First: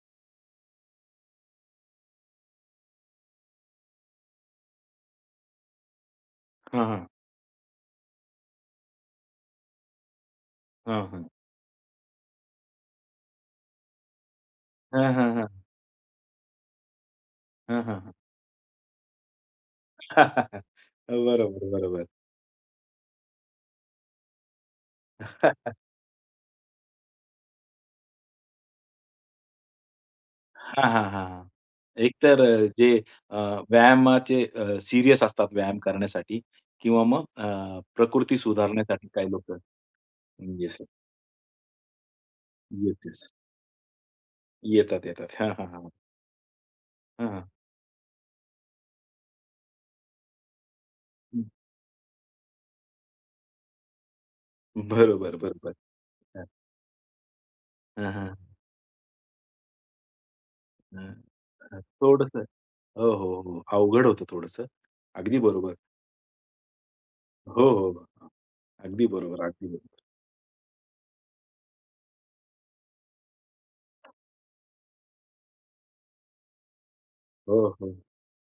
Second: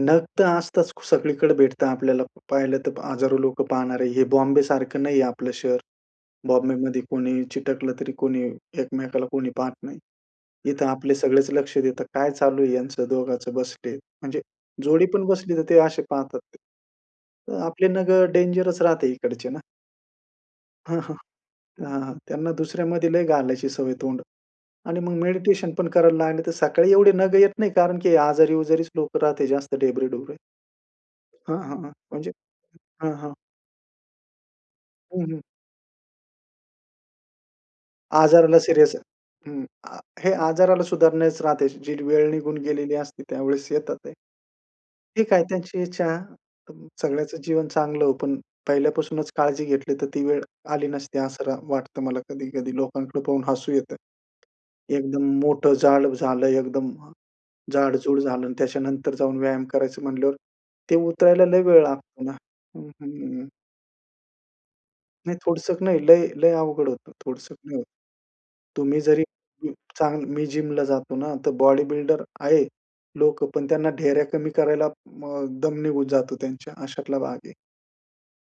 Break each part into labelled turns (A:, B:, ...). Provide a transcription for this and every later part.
A: नग तर असताच. सगळीकडे भेटता आपल्याला पाहिलं तर हजारो लोकं पाहणारे. हे बॉम्बेसारखं नाहीये आपलं शहर.
B: हां,
A: बॉम्बेमध्ये
B: हां.
A: कोणी चिटकलं, तरी कोणी एकमेकाला कोणी पाहत नाही. इथं
B: हां,
A: आपले
B: हां.
A: सगळेच लक्ष देतात, काय चालू आहे याचं दोघांचं बसले, म्हणजे जोडी
B: हां,
A: पण
B: हां,
A: बसली तर
B: हां.
A: ते असे पाहतात ते.
B: हां,
A: आपले
B: हां.
A: नगं डेंजरस राहते इकडचे ना. हां, हां.
B: बरोबर,
A: हां,
B: बरोबर.
A: हां. अ, त्यांना दुसऱ्यामध्ये लय घालायची सवय तोंड. आणि मग मेडिटेशन पण करायला लागले तर सकाळी एवढी नगं येत नाही, कारण की आजारी-उजारीच लोकं राहते जास्त ढेबरे ढुबरे.
B: हां, हां, हां.
A: हां, हां, हां. म्हणजे,
B: एकतर अ, जे
A: हां, हां.
B: अ, व्यायामाचे अ,
A: हं,
B: सीरियस
A: हं.
B: असतात व्यायाम करण्यासाठी किंवा मग अ, प्रकृती
A: आजाराला सीरियस
B: सुधारण्यासाठी काही लोकं
A: हं. अ, हे
B: येस, स
A: आजाराला सुधारण्याच राहते. जी वेळ निघून गेलेली
B: येस,
A: असते
B: येस.
A: त्यावेळेस येतात ते.
B: येतात,
A: ठीक
B: येतात.
A: आहे,
B: हां, हां,
A: त्यांची
B: हां.
A: इच्छा. अ,
B: हं,
A: सगळ्याचं
B: हं.
A: जीवन चांगलं हो, पण पहिल्यापासूनच काळजी घेतली तर ती वेळ आली नसती
B: हं.
A: असं राह वाटतं मला कधी-कधी लोकांकडे पाहून हसू येतं. एकदम
B: बरोबर, बरोबर.
A: मोठं जाड
B: हं.
A: झालं, एकदम
B: हां,
A: जाड-जूड
B: हां.
A: झालं आणि त्याच्यानंतर जाऊन व्यायाम करायचं म्हणल्यावर, ते
B: हं,
A: उतरायला लय
B: हं.
A: वेळ लागतो ना.
B: थोडंसं.
A: हं,
B: हो, हो,
A: हं.
B: हो. अवघड होतं थोडंसं.
A: नाही
B: अगदी
A: थोडस
B: बरोबर.
A: नाही, लय लय अवघड होतं, थोडस
B: हो,
A: नाही होतं.
B: हो.
A: तुम्ही
B: अगदी
A: जरी
B: बरोबर, अगदी बरोबर.
A: चांगलं मी जिमला जातो ना तर बॉडी बिल्डर आहे लोकं, पण त्यांना ढेऱ्या कमी करायला अ, दम निघून जातो त्यांच्या, अशातला भाग आहे.
B: हो, हो.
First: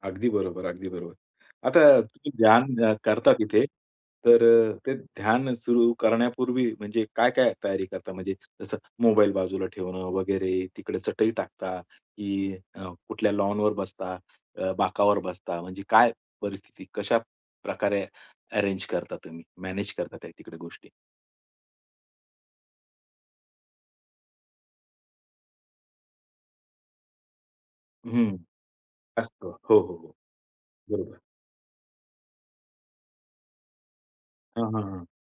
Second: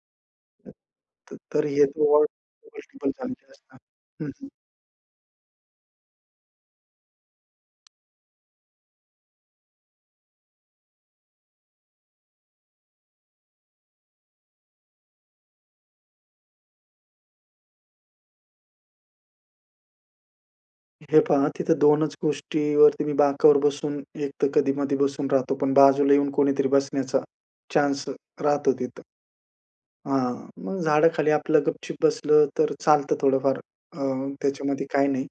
B: अगदी बरोबर,
A: अ,
B: अगदी बरोबर.
A: त तर हे
B: आता
A: [unintelligible]
B: तुम्ही ध्यान अ,
A: वयोवृष्टी पण
B: करता
A: चांगली
B: तिथे.
A: नसणार हं,
B: तर
A: हं.
B: अ, ते ध्यान सुरू करण्यापूर्वी म्हणजे काय-काय तयारी करता म्हणजे जसं मोबाईल बाजूला ठेवणं वगैरे, तिकडे चटई टाकता की अ, कुठल्या लॉनवर बसता, अ, बाकावर बसता म्हणजे काय परिस्थिती? कशा प्रकारे अरेंज करता तुम्ही मॅनेज करता तिकडे गोष्टी?
A: हे पहा तिथं दोनच गोष्टीवरती मी बाकावर बसून एक तर कधी-मधी बसून राहतो, पण बाजूला येऊन कोणीतरी बसण्याचा चान्स
B: हं,
A: राहतो तिथं.
B: असतं. हो, हो, हो.
A: हां, मग झाड
B: बरोबर.
A: खाली आपलं गप-चुप बसलं तर चालतं थोडंफार अ,
B: हां, हां,
A: त्याच्यामध्ये
B: हां.
A: काही नाही.